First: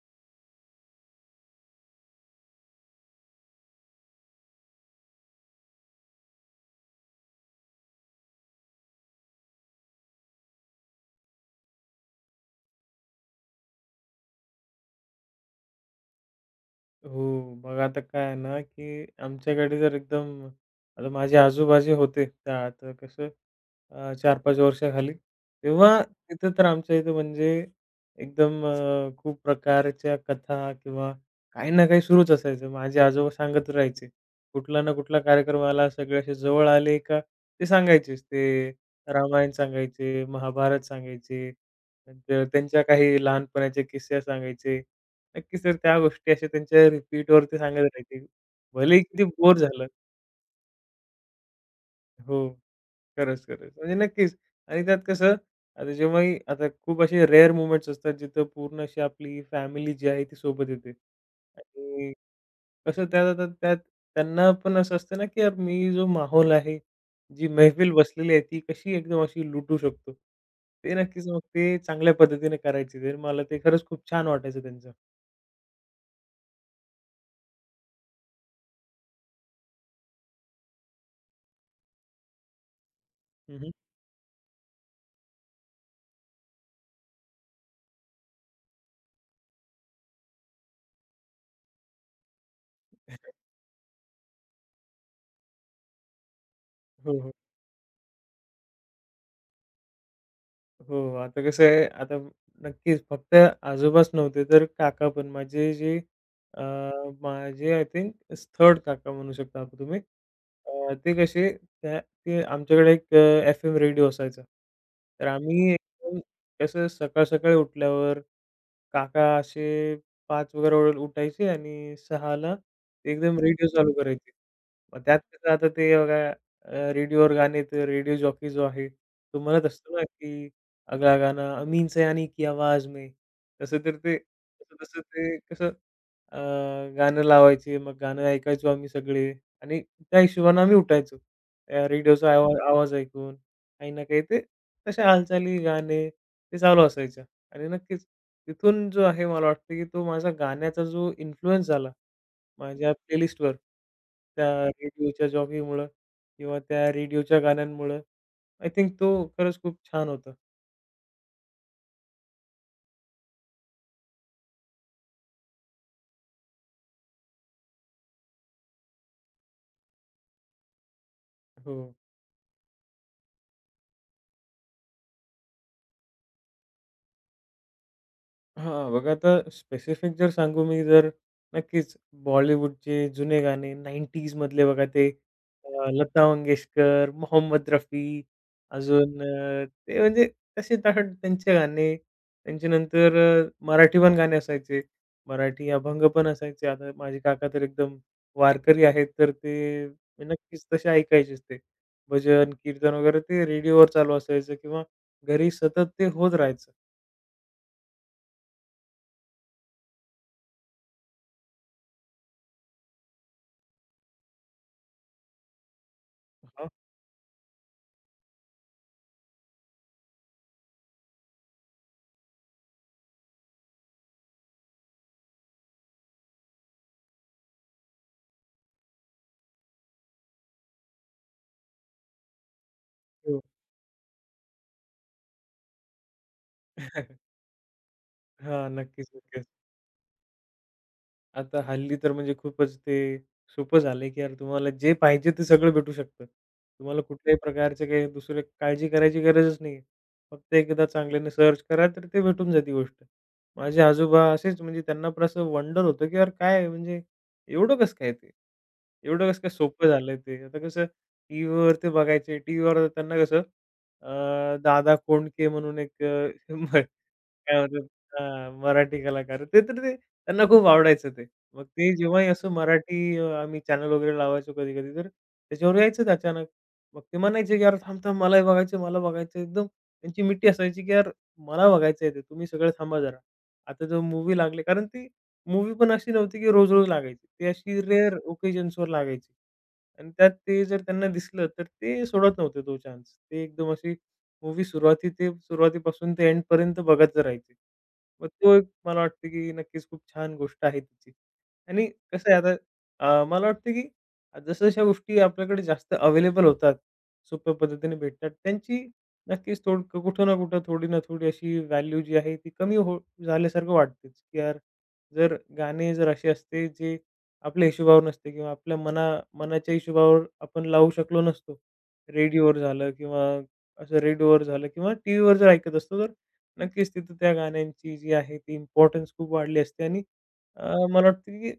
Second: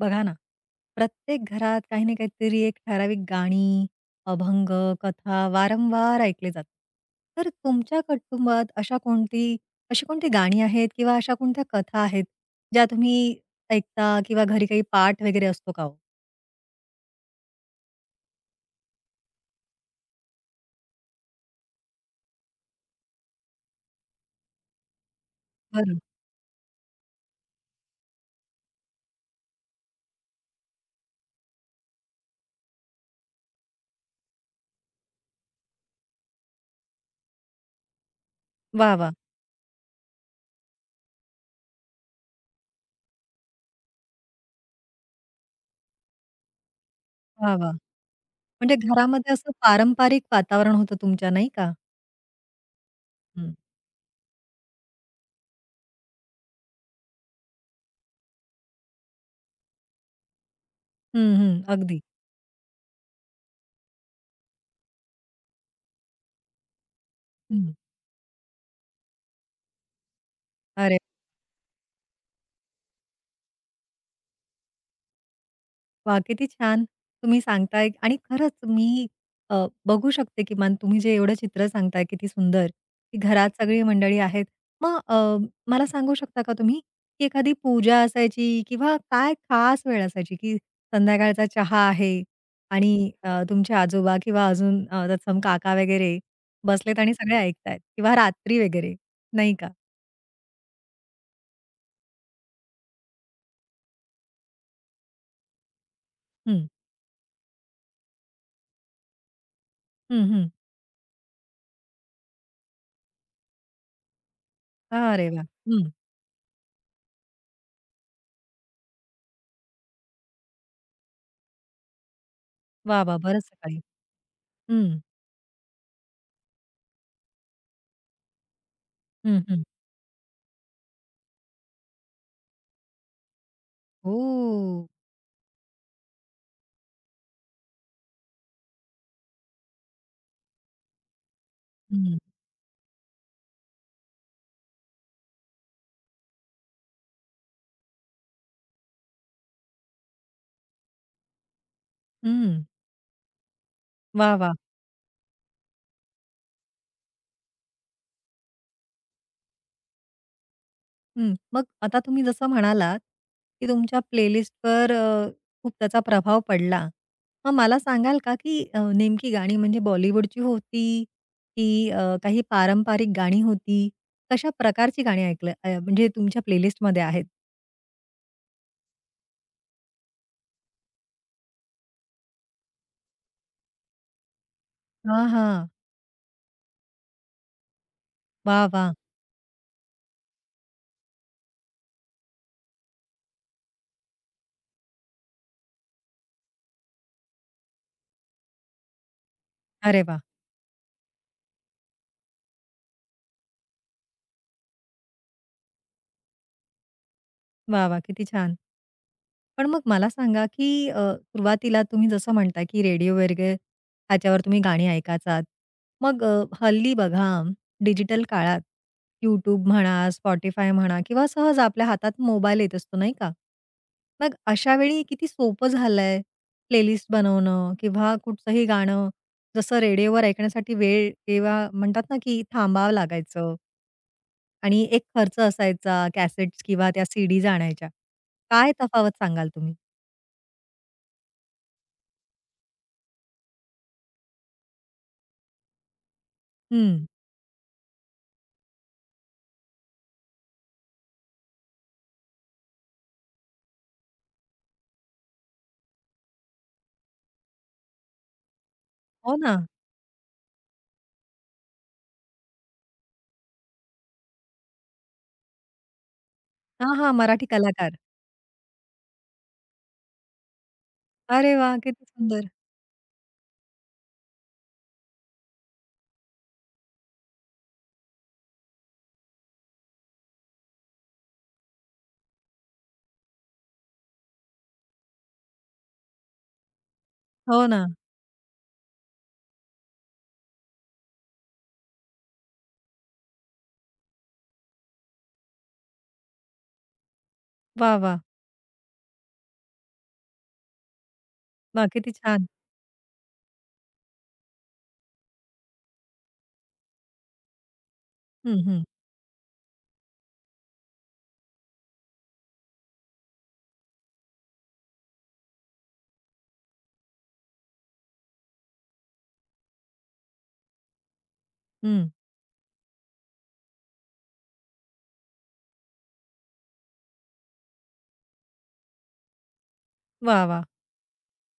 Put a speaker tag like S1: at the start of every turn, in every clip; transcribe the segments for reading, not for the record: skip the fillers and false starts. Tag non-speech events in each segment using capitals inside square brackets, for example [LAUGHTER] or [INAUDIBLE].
S1: बघा ना, प्रत्येक घरात काही ना काहीतरी एक ठराविक गाणी, अभंग, कथा वारंवार ऐकले जातात. तर तुमच्या कुटुंबात अशा कोणती अशी कोणती गाणी आहेत किंवा अशा कोणत्या कथा आहेत, ज्या तुम्ही ऐकता किंवा घरी काही पाठ वगैरे असतो का हो?
S2: हो. बघा आता काय आहे ना, की आमच्याकडे जर एकदम आता माझे आजोबा जे होते त्या आता कसं 4-5 वर्षाखाली, तेव्हा
S1: बरं.
S2: तिथं तर आमच्या इथं म्हणजे एकदम खूप प्रकारच्या कथा किंवा काही ना काही सुरूच असायचं. माझे आजोबा सांगत राहायचे. कुठला ना कुठला कार्यक्रम आला, सगळे असे जवळ आले का ते सांगायचेच. ते
S1: वाह, वाह!
S2: रामायण सांगायचे, महाभारत सांगायचे, नंतर त्यांच्या काही लहानपणाचे किस्से सांगायचे. नक्कीच तर त्या गोष्टी अशा त्यांच्या
S1: वाह,
S2: रिपीटवरती
S1: वाह!
S2: सांगत राहायचे.
S1: म्हणजे
S2: भलेही किती
S1: घरामध्ये असं
S2: बोर झालं.
S1: पारंपरिक वातावरण होतं तुमच्या नाही का?
S2: हो. खरंच,
S1: हं.
S2: खरंच. म्हणजे नक्कीच आणि त्यात कसं आता जेव्हाही आता खूप असे रेअर मोमेंट्स असतात, जिथं पूर्ण अशी आपली फॅमिली जी आहे ती सोबत येते.
S1: हं, हं. अगदी.
S2: आणि कसं त्यात आता त्यात त्यांना पण असं असतं ना, की यार मी जो माहोल आहे, जी
S1: हं.
S2: मैफिल बसलेली आहे, ती कशी एकदम अशी लुटू शकतो. ते
S1: अरे
S2: नक्कीच मग ते चांगल्या पद्धतीने करायचे. तर मला ते खरंच खूप छान वाटायचं त्यांचं.
S1: वाह! किती छान तुम्ही सांगताय आणि खरंच मी बघू शकते किमान तुम्ही जे एवढं चित्र सांगताय किती सुंदर, की घरात
S2: हं,
S1: सगळी मंडळी आहेत. मग मला सांगू शकता का तुम्ही, की एखादी पूजा असायची किंवा काय खास वेळ असायची, की संध्याकाळचा चहा आहे आणि
S2: [LAUGHS]
S1: तुमचे आजोबा किंवा अजून तत्सम काका वगैरे बसलेत आणि
S2: हो, हो.
S1: सगळे ऐकतायत किंवा रात्री वगैरे नाही का?
S2: हो, आता कसं आहे, आता नक्कीच फक्त आजोबाच नव्हते, तर काका पण माझे जे अ,
S1: हं,
S2: माझे आय थिंक थर्ड काका म्हणू शकता आता तुम्ही.
S1: हं, हं.
S2: ते कसे त्या ते आमच्याकडे एक एफ-एम रेडिओ असायचा. तर
S1: अरे वाह!
S2: आम्ही
S1: हं.
S2: एकदम कसं सकाळ-सकाळी उठल्यावर काका असे 5 वगैरे वेळेला उठायचे आणि 6ला
S1: वाह, वाह!
S2: एकदम
S1: बरंच
S2: रेडिओ
S1: सकाळी.
S2: चालू करायचे.
S1: हं,
S2: मग त्यात कसं आता ते बघा रेडिओवर गाणे तर रेडिओ जॉकी जो आहे,
S1: हं,
S2: तो
S1: हं.
S2: म्हणत असतो ना, की "अगला गाना अमीन सयानी की आवाज में." तसं तर ते तसं
S1: ओह!
S2: तसं ते कसं अ, गाणं लावायचे. मग गाणं ऐकायचो आम्ही सगळे आणि त्या हिशोबाने आम्ही उठायचो. त्या
S1: हं,
S2: रेडिओचा आवाज ऐकून काही ना काही ते तशा हालचाली, गाणे ते चालू असायचे. आणि नक्कीच तिथून जो आहे मला वाटतं, की तो माझा गाण्याचा जो इन्फ्लुअन्स झाला
S1: हं.
S2: माझ्या प्लेलिस्टवर,
S1: वाह!
S2: त्या
S1: वाह!
S2: रेडिओच्या जॉकीमुळं किंवा त्या रेडिओच्या गाण्यांमुळं, आय थिंक तो खरंच खूप छान होता.
S1: हं. मग आता तुम्ही जसं म्हणालात, की तुमच्या प्लेलिस्टवर खूप त्याचा प्रभाव पडला. मग मला सांगाल का, की नेमकी गाणी म्हणजे बॉलिवूडची होती,
S2: हो.
S1: की काही पारंपरिक गाणी होती? कशा प्रकारची गाणी ऐकलं म्हणजे तुमच्या प्लेलिस्टमध्ये आहेत?
S2: हां, बघा आता स्पेसिफिक जर सांगू मी जर नक्कीच बॉलिवूडचे जुने गाणे 90s मधले बघा ते
S1: हां, हां.
S2: लता मंगेशकर, मोहम्मद रफी
S1: वाह! वाह!
S2: अजून ते म्हणजे तसे तर त्यांचे गाणे. त्यांच्यानंतर मराठी पण गाणे असायचे. मराठी अभंग पण असायचे. आता माझे काका तर एकदम वारकरी आहेत, तर ते
S1: अरे वाह!
S2: नक्कीच तसे ऐकायचेच ते. भजन, कीर्तन वगैरे ते रेडिओवर चालू असायचं किंवा घरी सतत ते होत राहायचं.
S1: वाह! वाह! किती छान. पण मग मला सांगा, की सुरुवातीला तुम्ही जसं म्हणता, की रेडिओ वगैरे ह्याच्यावर तुम्ही गाणी ऐकायचात. मग
S2: हां,
S1: हल्ली बघा डिजिटल काळात YouTube म्हणा, Spotify म्हणा किंवा सहज आपल्या हातात मोबाईल येत असतो, नाही का? मग अशा वेळी किती सोपं झालंय प्लेलिस्ट बनवणं किंवा कुठचंही गाणं जसं रेडिओवर ऐकण्यासाठी वेळ किंवा म्हणतात ना, की थांबावं
S2: हो.
S1: लागायचं आणि एक खर्च असायचा कॅसेट्स किंवा त्या
S2: [LAUGHS]
S1: सीडीज आणायच्या.
S2: हा,
S1: काय
S2: नक्कीच,
S1: तफावत
S2: नक्कीच.
S1: सांगाल तुम्ही?
S2: आता हल्ली तर म्हणजे खूपच ते सोपं झालंय, की यार तुम्हाला जे पाहिजे ते सगळं भेटू शकतं. तुम्हाला
S1: हं.
S2: कुठल्याही प्रकारचे काही दुसरे काळजी करायची गरजच नाहीये. फक्त एकदा चांगल्याने सर्च करा तर ते भेटून जाते गोष्ट. माझे आजोबा असेच म्हणजे त्यांना पण असं वंडर होतं, की यार काय म्हणजे एवढं कसं काय ते? एवढं
S1: हो
S2: कसं काय
S1: ना.
S2: सोपं झालंय ते? आता कसं टीव्हीवर ते बघायचे. टीव्हीवर त्यांना कसं दादा कोंडके म्हणून एक [LAUGHS]
S1: हां, हां. मराठी
S2: काय म्हणतात
S1: कलाकार.
S2: हां, मराठी कलाकार. ते तर ते त्यांना खूप आवडायचं ते.
S1: अरे
S2: मग
S1: वाह!
S2: ते
S1: किती
S2: जेव्हाही
S1: सुंदर.
S2: असं मराठी आम्ही चॅनल वगैरे लावायचो कधी-कधी, तर त्याच्यावर यायचंच अचानक. मग ते म्हणायचे, की "यार थांब-थांब मलाही बघायचं, मला बघायचं." एकदम त्यांची मिठी असायची, की "यार मला बघायचंय ते, तुम्ही सगळे थांबा जरा." आता जो मूव्ही लागले कारण ती मूव्ही पण अशी नव्हती, की रोज-रोज लागायची. ती
S1: हो
S2: अशी
S1: ना.
S2: रेअर ओकेजन्सवर लागायची. आणि त्यात ते जर त्यांना दिसलं, तर ते सोडत नव्हते तो चान्स. ते एकदम अशी मूव्ही सुरुवातीपासून ते एंडपर्यंत बघत राहायचे.
S1: वाह, वाह!
S2: मग तो एक मला वाटतं, की नक्कीच खूप छान गोष्ट आहे तिची. आणि
S1: वाह! किती
S2: कसं आहे
S1: छान.
S2: आता मला वाटतं की जसं-जशा गोष्टी आपल्याकडे जास्त अवेलेबल होतात, सोप्या पद्धतीने भेटतात,
S1: हं,
S2: त्यांची
S1: हं,
S2: नक्कीच थोड कुठं ना कुठं, थोडी ना थोडी अशी व्हॅल्यू जी आहे ती कमी हो झाल्यासारखं वाटतेच, की यार जर गाणे जर असे असते जे आपल्या हिशोबावर नसते किंवा आपल्या मनाच्या हिशोबावर आपण लावू शकलो नसतो.
S1: हं.
S2: रेडिओवर झालं किंवा असं रेडिओवर झालं किंवा टीव्हीवर जर ऐकत असतो तर नक्कीच तिथं त्या गाण्यांची जी आहे ती इम्पॉर्टन्स खूप वाढली असते आणि
S1: वाह, वाह!
S2: मला वाटतं की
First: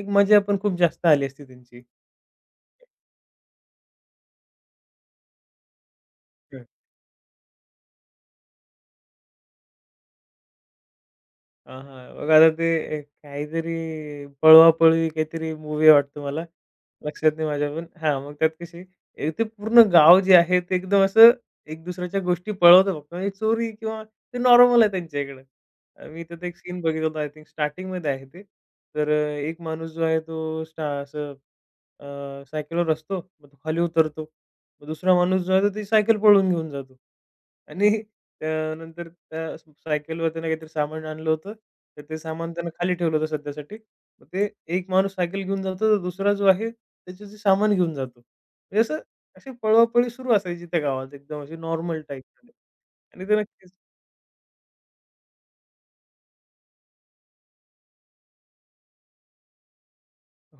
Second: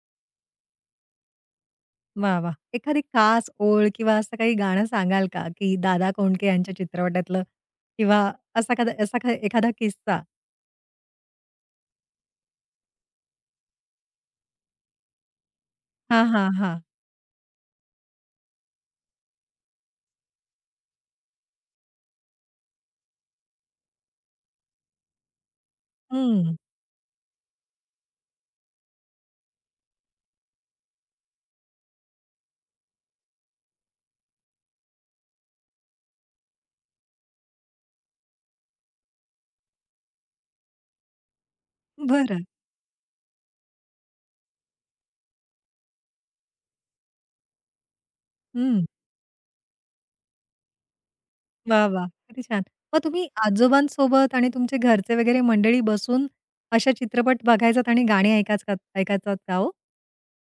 S2: एक मजा पण खूप जास्त आली असती त्यांची.
S1: वाह, वाह! एखादी खास ओळ किंवा असं काही गाणं सांगाल का, की दादा कोंडके
S2: हं.
S1: यांच्या चित्रपटातलं किंवा असा काही एखादा किस्सा?
S2: हां, हां. बघा आता ते एक काहीतरी पळवापळवी काहीतरी मूव्ही वाटतो
S1: हां,
S2: मला.
S1: हां, हां.
S2: लक्षात नाही माझ्या पण. हां, मग त्यात कशी ए, ते पूर्ण गाव जे आहे ते एकदम असं एक दुसऱ्याच्या गोष्टी पळवतं फक्त म्हणजे चोरी किंवा ते नॉर्मल आहे त्यांच्या इकडं. मी त्यात एक
S1: हं.
S2: सीन बघितला होता आय थिंक स्टार्टिंगमध्ये आहे ते. तर एक माणूस जो आहे तो असं अ, सायकलवर असतो, मग तो खाली उतरतो. मग दुसरा माणूस जो आहे, तो ती सायकल पळवून घेऊन जातो. आणि त्यानंतर त्या सायकलवर त्यानं काहीतरी सामान आणलं होतं. तर ते
S1: बरं.
S2: सामान त्यानं खाली ठेवलं होतं सध्यासाठी. मग ते एक माणूस सायकल घेऊन जातो, तर दुसरा जो आहे, त्याचं ते सामान घेऊन जातो. म्हणजे
S1: हं.
S2: असं अशी पळवापळी सुरू असायची त्या गावात एकदम अशी
S1: वाह,
S2: नॉर्मल
S1: वाह! किती
S2: टाईपमध्ये.
S1: छान. मग तुम्ही
S2: आणि ते
S1: आजोबांसोबत आणि तुमचे घरचे वगैरे मंडळी बसून अशा चित्रपट बघायचात आणि गाणी ऐकायचात का हो?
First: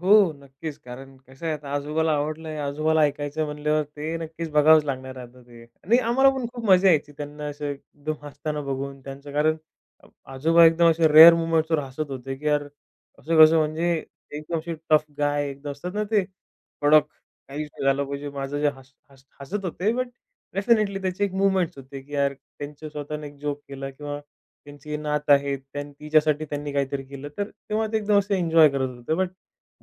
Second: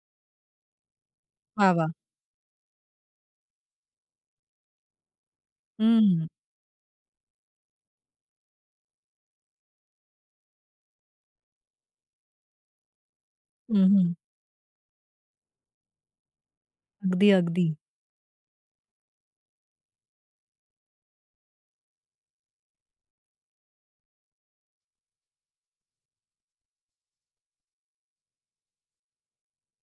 S2: हो, नक्कीच. कारण कसं आहे
S1: वाह,
S2: आता
S1: वाह!
S2: आजोबाला आवडलंय, आजोबाला ऐकायचं म्हणल्यावर ते नक्कीच बघावंच लागणार आता ते. आणि
S1: हं.
S2: आम्हाला पण खूप मजा यायची त्यांना असं एकदम हसताना बघून त्यांचं कारण अ, आजोबा एकदम असे रेअर मोमेंट्सवर हसत होते, की यार असं कसं
S1: हं,
S2: म्हणजे
S1: हं.
S2: एकदम असे टफ गाय एकदम असतात ना ते कडक,
S1: अगदी, अगदी.
S2: काहीच नाही झालं पाहिजे. माझं जे हस हस हसत होते बट डेफिनेटली त्याचे एक मूव्हमेंट्स होते, की यार त्यांचं स्वतःने एक जोक केला किंवा त्यांची नात आहे तिच्यासाठी त्यांनी काहीतरी केलं. तर तेव्हा ते एकदम असे एन्जॉय करत होते. बट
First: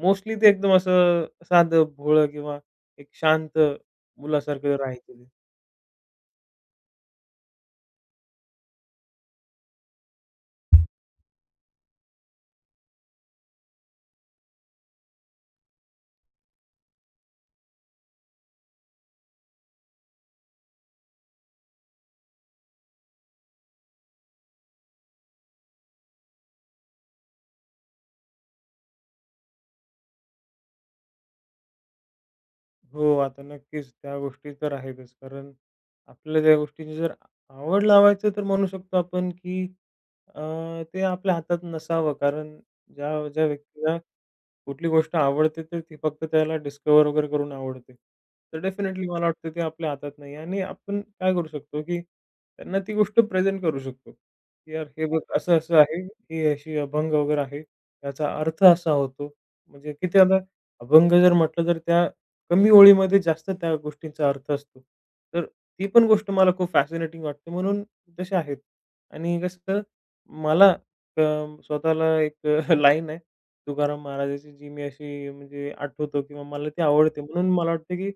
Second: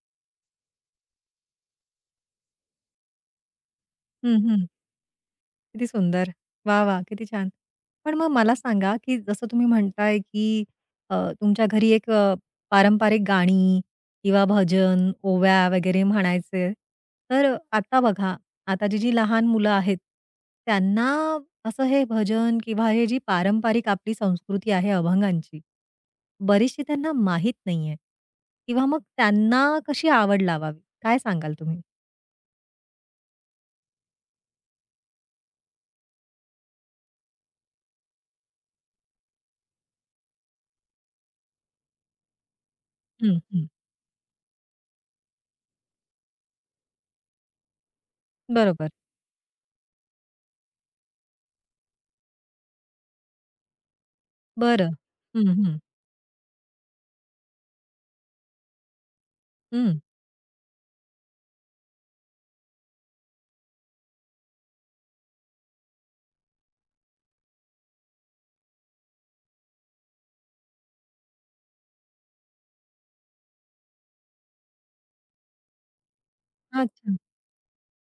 S2: मोस्टली ते एकदम असं साधं, भोळं किंवा एक शांत
S1: हं, हं.
S2: मुलासारखं राहायचे ते.
S1: किती सुंदर. वाह, वाह! किती छान. पण मग मला सांगा, की जसं तुम्ही म्हणताय, की अ, तुमच्या घरी एक पारंपरिक गाणी किंवा भजन, ओव्या वगैरे म्हणायचे. तर आता बघा, आताची जी लहान मुलं आहेत, त्यांना असं हे भजन किंवा हे जी पारंपरिक आपली संस्कृती आहे अभंगांची, बरीचशी त्यांना माहीत नाहीये किंवा मग त्यांना कशी आवड लावावी? काय सांगाल तुम्ही?
S2: हो, आता नक्कीच त्या गोष्टी तर आहेतच. कारण आपल्याला त्या गोष्टीची जर आवड लावायचं तर म्हणू शकतो आपण, की अ, ते आपल्या हातात नसावं. कारण ज्या
S1: हं,
S2: ज्या
S1: हं.
S2: व्यक्तीला कुठली गोष्ट आवडते तर ती फक्त त्याला डिस्कव्हर वगैरे करून आवडते. तर
S1: बरोबर.
S2: डेफिनेटली मला वाटतं ते आपल्या हातात नाही आहे. आणि आपण काय करू शकतो, की त्यांना ती गोष्ट प्रेझेंट करू शकतो, की "यार
S1: बरं.
S2: हे बघ
S1: हं,
S2: असं-असं
S1: हं.
S2: आहे, ही अशी अभंग वगैरे आहे, याचा अर्थ असा होतो." म्हणजे
S1: हं.
S2: किती आता अभंग जर म्हटलं तर त्या कमी ओळीमध्ये जास्त त्या गोष्टींचा अर्थ असतो. तर ती पण गोष्ट मला खूप फॅसिनेटिंग वाटते म्हणून तसे आहेत आणि कसं मला अ, स्वतःला एक [LAUGHS] लाईन आहे. तुकाराम महाराजाची जी मी अशी म्हणजे आठवतो किंवा मला ती
S1: अच्छा.
S2: आवडते. म्हणून मला वाटतं की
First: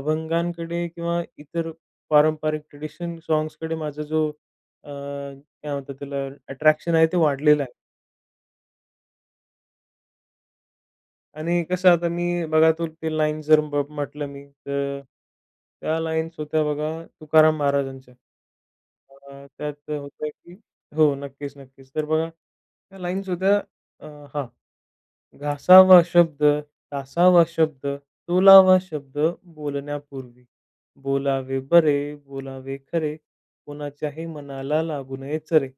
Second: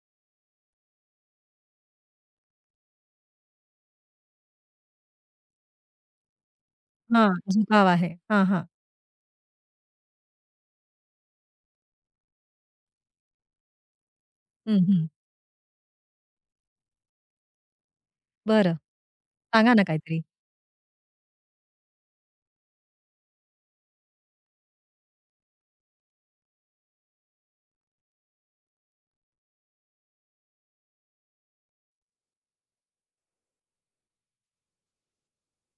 S2: अभंगांकडे किंवा इतर पारंपरिक ट्रेडिशन सॉन्ग्सकडे माझा जो काय म्हणतात त्याला अट्रॅक्शन आहे ते
S1: हां,
S2: वाढलेलं आहे.
S1: झुकाव आहे. हां, हां.
S2: आणि कसं आता मी बघा तो ते लाईन जर म्हटलं मी
S1: हं,
S2: तर
S1: हं.
S2: त्या लाईन्स होत्या बघा तुकाराम महाराजांच्या.
S1: बरं. सांगा ना
S2: त्यात
S1: काहीतरी.
S2: होतं की हो, नक्कीच, नक्कीच. तर बघा त्या लाईन्स होत्या अ, हां. घासावा शब्द, तासावा शब्द, तोलावा शब्द बोलण्यापूर्वी. बोलावे बरे, बोलावे खरे, कोणाच्याही मनाला लागू नये चरे.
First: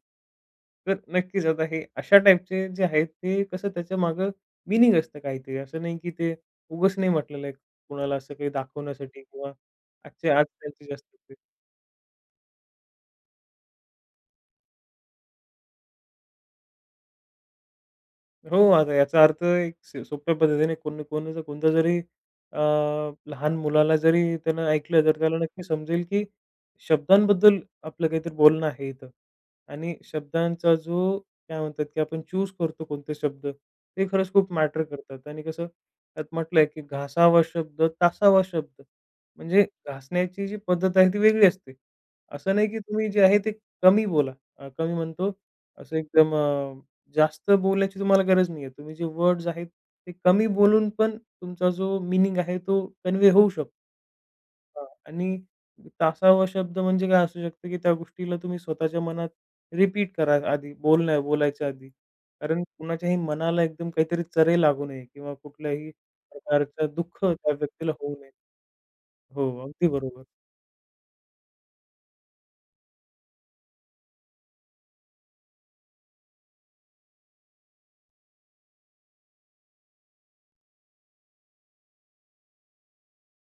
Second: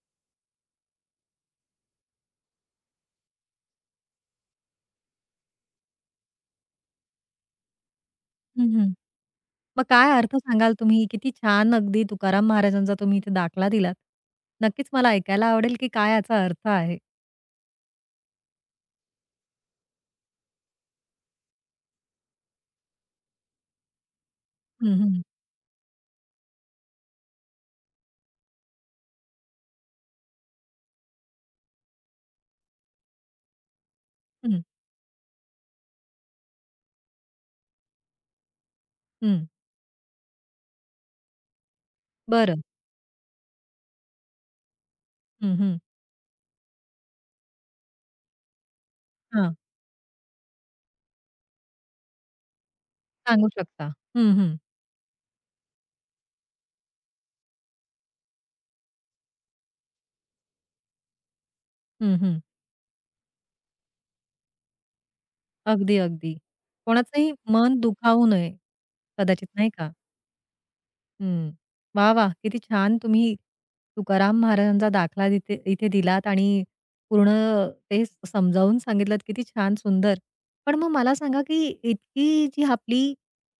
S2: तर नक्कीच आता हे अशा टाईपचे जे आहेत ते कसं त्याच्यामागं मीनिंग असतं काहीतरी. असं नाही की ते उगाच नाही म्हटलेलं आहे कोणाला असं काही
S1: हं, हं.
S2: दाखवण्यासाठी किंवा
S1: मग काय अर्थ
S2: आजच्या आज
S1: सांगाल
S2: त्यांची
S1: तुम्ही?
S2: जास्त
S1: किती छान अगदी तुकाराम महाराजांचा तुम्ही इथे दाखला दिलात. नक्कीच मला ऐकायला आवडेल, की काय याचा अर्थ आहे?
S2: हो, आता याचा अर्थ एक सोप्या पद्धतीने कोण कोणाचा कोणता जरी अ, लहान मुलाला जरी त्यानं
S1: हं,
S2: ऐकलं, तर
S1: हं.
S2: त्याला नक्की समजेल, की शब्दांबद्दल आपलं काहीतरी बोलणं आहे इथं आणि शब्दांचा जो काय म्हणतात, की आपण चूज करतो कोणते शब्द, ते खरंच खूप
S1: हं,
S2: मॅटर करतात आणि कसं त्यात म्हटलंय, की "घासावा शब्द, तासावा शब्द."
S1: हं.
S2: म्हणजे घासण्याची जी पद्धत आहे ती वेगळी असते. असं
S1: बरं.
S2: नाही, की तुम्ही जे आहे ते कमी बोला. कमी म्हणतो
S1: हं, हं.
S2: असं एकदम जास्त बोलण्याची तुम्हाला गरज नाहीये. तुम्ही जे वर्ड्स
S1: हां,
S2: आहेत, ते कमी बोलून पण तुमचा जो मीनिंग आहे तो कन्वे होऊ
S1: सांगू
S2: शकतो.
S1: शकता. हं, हं.
S2: हां. आणि 10वा शब्द म्हणजे काय असू शकतं, की त्या गोष्टीला तुम्ही स्वतःच्या मनात रिपीट करा आधी बोलायच्या आधी.
S1: हं, हं.
S2: कारण कुणाच्याही मनाला एकदम काहीतरी चरे लागू नये किंवा कुठल्याही
S1: अगदी, अगदी.
S2: प्रकारचं दुःख
S1: कोणाचंही
S2: त्या
S1: मन
S2: व्यक्तीला होऊ
S1: दुखावू
S2: नये.
S1: नये.
S2: हो,
S1: कदाचित नाही
S2: अगदी
S1: का?
S2: बरोबर.
S1: हं. वाह! वाह! किती छान तुम्ही तुकाराम महाराजांचा दाखला तिथे इथे दिलात आणि पूर्ण ते समजावून सांगितलत. किती छान, सुंदर. पण मग मला सांगा, की इतकी जी आपली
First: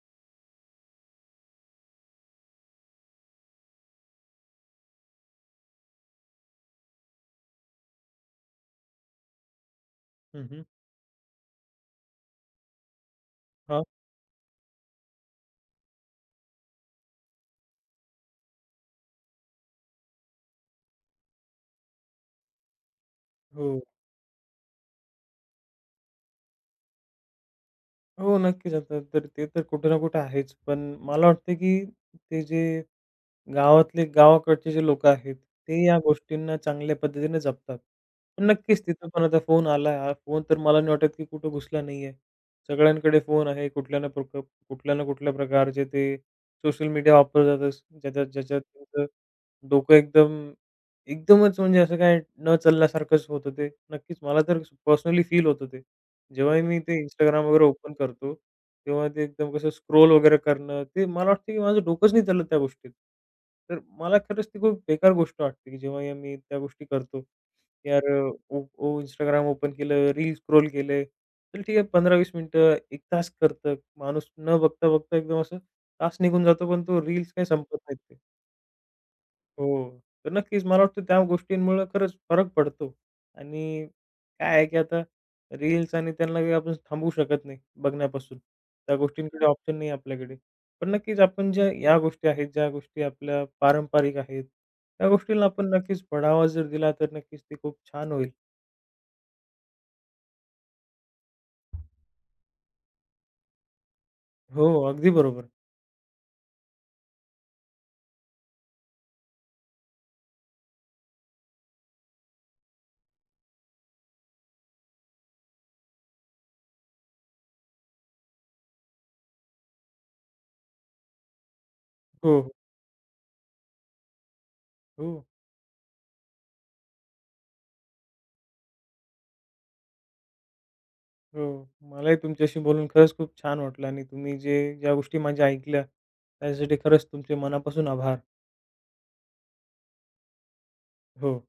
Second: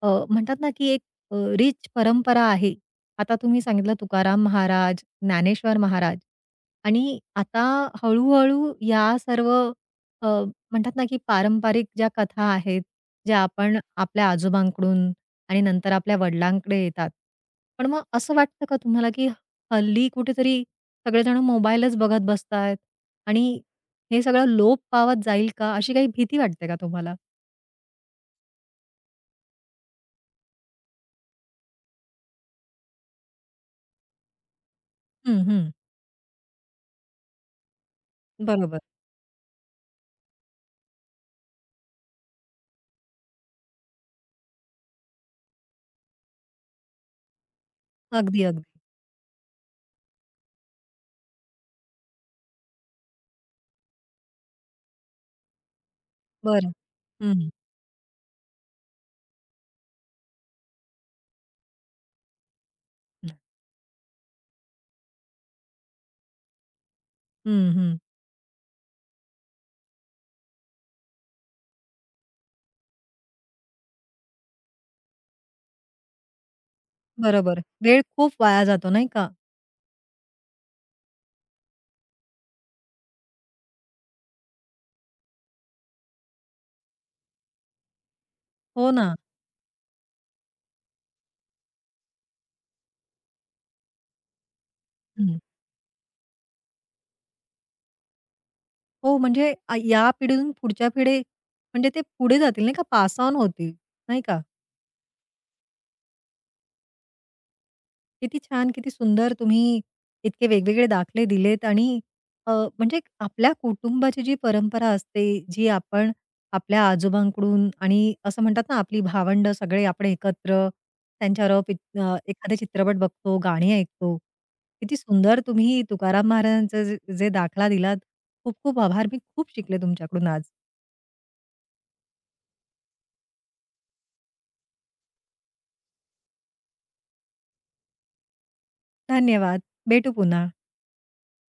S1: म्हणतात ना, की एक रिच परंपरा आहे. आता तुम्ही सांगितलं तुकाराम महाराज, ज्ञानेश्वर महाराज आणि आता हळू-हळू या सर्व अ,
S2: हं, हं.
S1: म्हणतात ना, की पारंपरिक ज्या कथा आहेत, ज्या आपण
S2: हां.
S1: आपल्या आजोबांकडून आणि नंतर आपल्या वडिलांकडे येतात. पण मग असं वाटतं का तुम्हाला, की हल्ली कुठेतरी सगळेजण मोबाईलच बघत बसतायत आणि
S2: हो.
S1: हे सगळं लोप पावत जाईल का, अशी काही भीती वाटते का तुम्हाला?
S2: हो, नक्कीच. आता तर ते तर कुठे ना कुठे आहेच. पण मला वाटतं, की ते जे गावातले गावाकडचे जे लोकं आहेत,
S1: हं, हं.
S2: ते या गोष्टींना चांगल्या पद्धतीने जपतात. पण
S1: बरोबर.
S2: नक्कीच तिथं पण आता फोन आला हा फोन तर मला नाही वाटत, की कुठं घुसला नाहीये. सगळ्यांकडे फोन आहे. कुठल्या ना कुठल्या प्रकारचे ते सोशल मीडिया वापरतातच. ज्याच्यात
S1: अगदी,
S2: ज्याच्यात
S1: अगदी.
S2: त्यांचं डोकं एकदमच म्हणजे असं काय न चालल्यासारखंच होतं ते. नक्कीच मला तर पर्सनली फील होतं ते. जेव्हाही
S1: बरं.
S2: मी ते Instagram
S1: हं.
S2: वगैरे ओपन करतो तेव्हा ते एकदम कसं स्क्रोल वगैरे करणं, ते मला वाटतं की माझं डोकंच नाही चाललं त्या गोष्टीत. तर मला खरंच ती खूप बेकार गोष्ट वाटते, की जेव्हा या मी त्या गोष्टी करतो.
S1: हं, हं.
S2: यार ओ ओ Instagram ओपन केलं, रील स्क्रोल केले. चल ठीक आहे 15-20 मिनिटं, 1 तास करतं. माणूस न बघता-बघता एकदम असं तास निघून जातो, पण तो रील्स काही
S1: बरोबर.
S2: संपत
S1: वेळ
S2: नाहीत.
S1: खूप वाया जातो नाही का?
S2: हो. तर नक्कीच मला वाटतं त्या गोष्टींमुळं खरंच फरक पडतो आणि काय आहे की आता रील्स आणि त्यांना काही आपण थांबवू शकत नाही बघण्यापासून.
S1: हो
S2: त्या
S1: ना.
S2: गोष्टींकडे ऑप्शन नाही आपल्याकडे. पण नक्कीच आपण ज्या या गोष्टी आहेत, ज्या गोष्टी आपल्या पारंपरिक आहेत, त्या
S1: हं.
S2: गोष्टीला आपण नक्कीच बढावा जर दिला तर नक्कीच ते खूप छान होईल.
S1: हो, म्हणजे या पिढीतून पुढच्या पिढी म्हणजे ते पुढे जातील नाही का, पास ऑन होतील, नाही का?
S2: हो, अगदी बरोबर.
S1: किती छान, किती सुंदर तुम्ही इतके वेगवेगळे दाखले दिलेत आणि अ, म्हणजे आपल्या कुटुंबाची जी परंपरा असते, जी आपण आपल्या आजोबांकडून आणि असं म्हणतात ना, आपली भावंड, सगळे आपण एकत्र त्यांच्याबरोबर
S2: हो,
S1: एखादा चित्रपट बघतो, गाणी ऐकतो. किती
S2: हो,
S1: सुंदर तुम्ही तुकाराम महाराजांचा जे जे दाखला दिलात. खूप खूप आभार. मी खूप शिकले तुमच्याकडून आज.
S2: हो. मलाही तुमच्याशी बोलून खरंच खूप छान वाटलं आणि तुम्ही जे ज्या गोष्टी माझ्या ऐकल्या त्यासाठी खरंच तुमचे मनापासून आभार.
S1: धन्यवाद. भेटू पुन्हा.
S2: हो.